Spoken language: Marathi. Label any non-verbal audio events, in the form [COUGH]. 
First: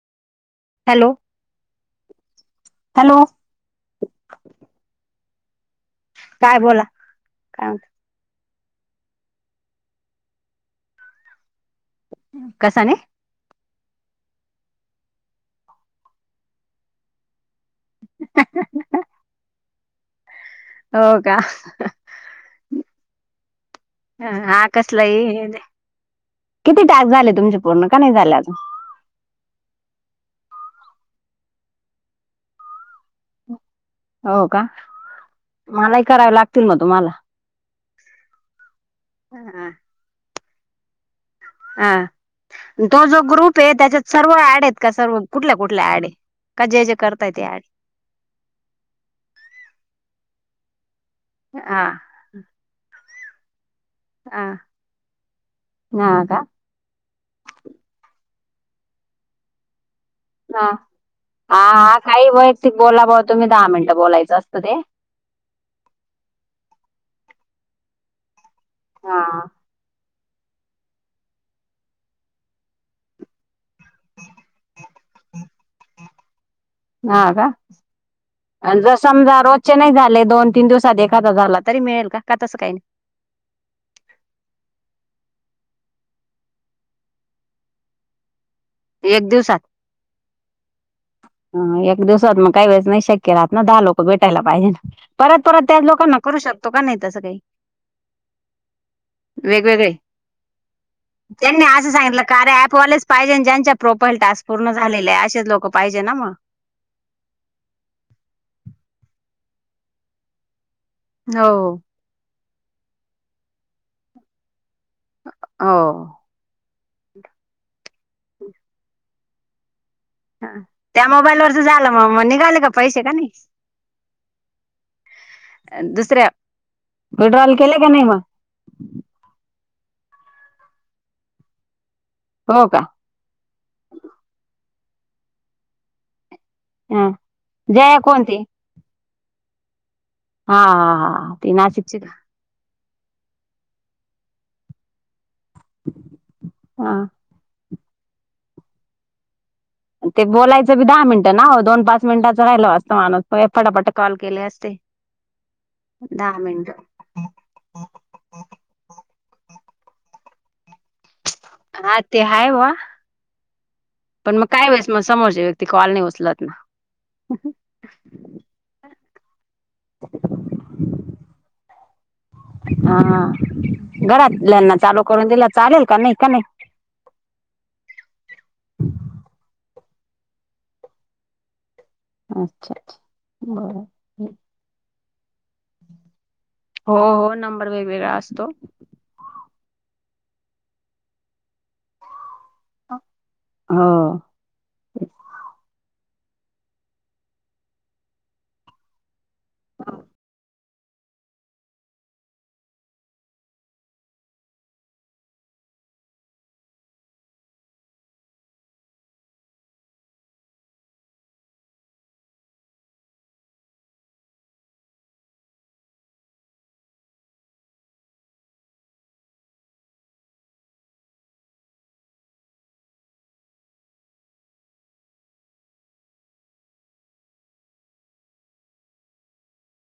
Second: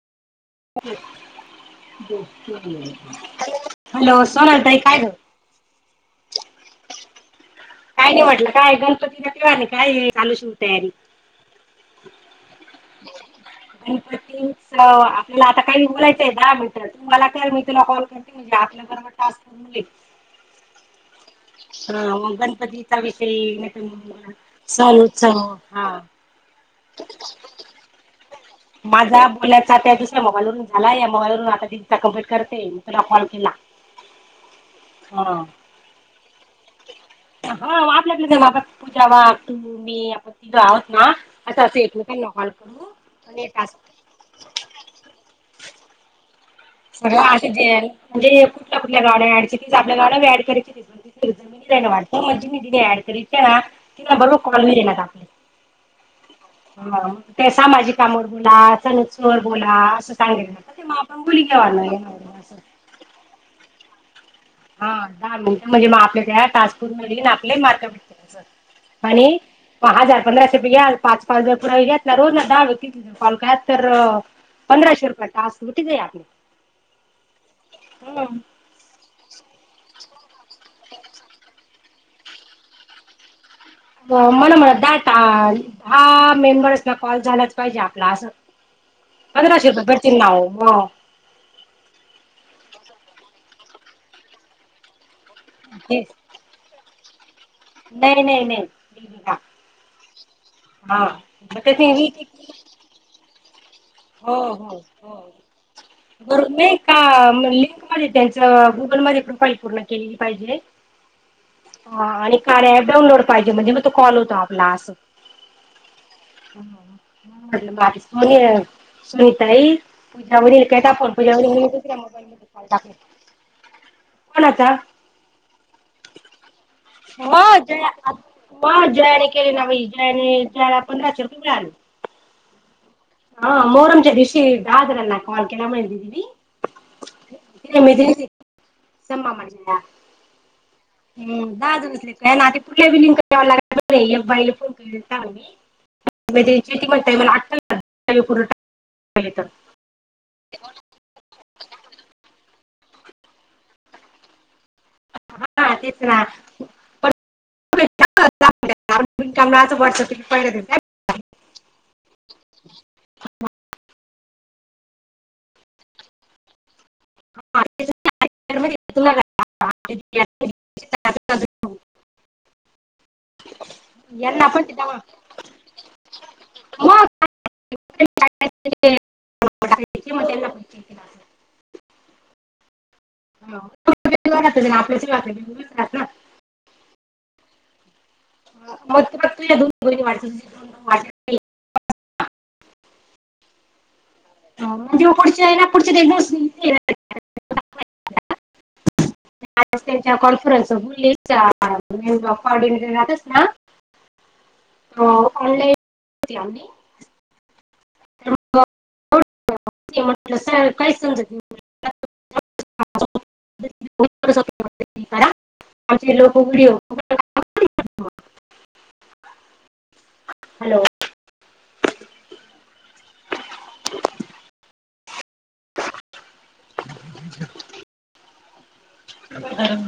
हॅलो हॅलो हॅलो सोनाली ताई काय ग काय बोला काय नाही म्हटलं काय गणपतीला ठव नाही काय चालू शुट तयारी कसाने गणपतीचं आपल्याला आता काही बोलायचंय दहा मिनिटं तुमाला काय माहिती तीला कॉल करते म्हणजे, आपल्या बरोबर टास्क करून घेईल. हो का. गीता विषयी नही त मं हा सण उत्सव कसलाही हा. किती तास झाले तुमचे पूर्ण, का नाही झाले. अजून माझा बोलायचा त्या दुसऱ्या मोबाईलवरून झाला या मोबाईल वरून आता दीदी चां कम्प्लीट करते मी. तुला कॉल केला हो का हा मलाही करावे लागतील मग तुम्हाला. हा. आपल्या आपल्यात [INAUDIBLE] पूजा वा तू ह मी आपण तिघ आहोत ना असं असं हा एकमेकींना कॉल करू तो जो आणि ग्रुप हे टास्क त्याच्यात सर्व ऍड आहेत का सर्व कुठल्या कुठल्या ऍड हे सगळ्या आठीजन म्हणजे कुठल्या कुठल्या गाड्या आहे किती आपल्या गाड्या बी ऍड केल्या किती [INAUDIBLE] जमिनी [INAUDIBLE] हा दुसऱ्याका वाटतं मग जिने जिने ऍड करीत. तिला धरू हा नको मला व्हिडिओ ला टाकलाय. हा का कोणाला. ते सामाजिक कामं बोला चणचोवर बोला असं सागितलं. म ते बोली हा घ्यावा ना हा काही असं वैयतिक बोला बुवा तुम्ही दहामिनट बोलायचं आस हा दहा मिनट म्हणजे म आपले त्या टास्क होतील आपलेला मार्क भेटतील आस हा आणि प हजार पंधराशे बी घ्याल पाच पाच बी घ्याल रोज ना दहा व्यक्तीना तर कॉल करायचं तर पंधराशे रुपये टास्क होती का नाय आधी हा का आन जसा समजा रोजचे नाही झाले दोन तीन दिवसात एखादा झाला तरी मिळेल का का तसं काही नाही मला म्हण काय ता दहा मेंबर्सला कॉल झालाच पाहिजे आपला असं नाही एक दिवसात पंधराशे रुपये पडतील नावावर ह ह एक दिवसात मग काही वेळेस नाही शक्य राहत ना दहा लोक भेटायला पाहिजे ना परत परत त्याच तेच लोकांना करू शकतो. का नाही तसं काही नाही नाही नाही निकिता वेगवेगळे. त्यांनी असं सांगितलं का रे ऍपवालेच पाहिजे ज्यांच्या प्रोपााईल टास्क पूर्ण झाले आहे असेच लोक पाहिजे ना मग. वरून नाही का लिंकमध्ये त्यांचं गुगलमध्ये प्रोफाइल पूर्ण केलेली पाहिजे हो हा आणि ॲप डाऊलोड पाहिजे म्हणजे म तो कॉल होतो आपलां आस हो मला वाटलं माझ. सोनी अ सुनीता ताई हा. पूजवानी उरकायचा त्या फोन मोबाईल पूजवानी वरच मी झालं मग मग निघाले का बी पैसे का नाही [INAUDIBLE] कोणाचा दुसऱ्या म विड्रॉल केले जया का नाही मग म जयान केलेला मी जयाने जायला पंधराशे रुपये मिळाले हो का हा मोहरम च्या दिवशी दहा जणांना कॉल केला म्हणत होती ती ह जया कोणती सम मामांची नात हा हा हा हा. ती हम नाशिकची का? दहाजणातले काही लगत नाही कुठल्या बी लिंक वाल्याला लागत नाहीत या फाईली कंप्लीट केलत्या आम्ही म त्यांची ती हा. म्हणत्या म्हण अठ्ठावीस पूर्ण टाकले तर ते बोलायचं बी दहा मिनिटं ना हो दोन पाच मिनिटाचं राहिलं बाजूला [INAUDIBLE] पटापटा कॉल केले असते हा तेच ना दहा मिनिट पण पण कामून असं वाटतं की पहिल्या अन हा ते हाय बुवा पण मग काय वेळेस मग समोरची व्यक्ती कॉल नाही उचलत ना बाकीच्यांचं आयात पाहिजे [INAUDIBLE] तुला काय [INAUDIBLE] हा यांना पण ते घरातल्यांना चालू करून दिला चालेल का नाही का नाही मग [INAUDIBLE] अच्छा आच्छा आपल्या [INAUDIBLE] हो हो नंबर वेगवेगळा असतो मग दोन बहिणी [INAUDIBLE] हो म्हणजे पुढचे आहे ना पुढचे तेस आज त्यांच्या कॉन्फरन्स बोलली म कॉऑर्डिनेटर राहतस ना ऑनलाईन म्हटलंर काय समजत हा आमचे लोक उघड हॅलो [UNINTELLIGIBLE] हॅलो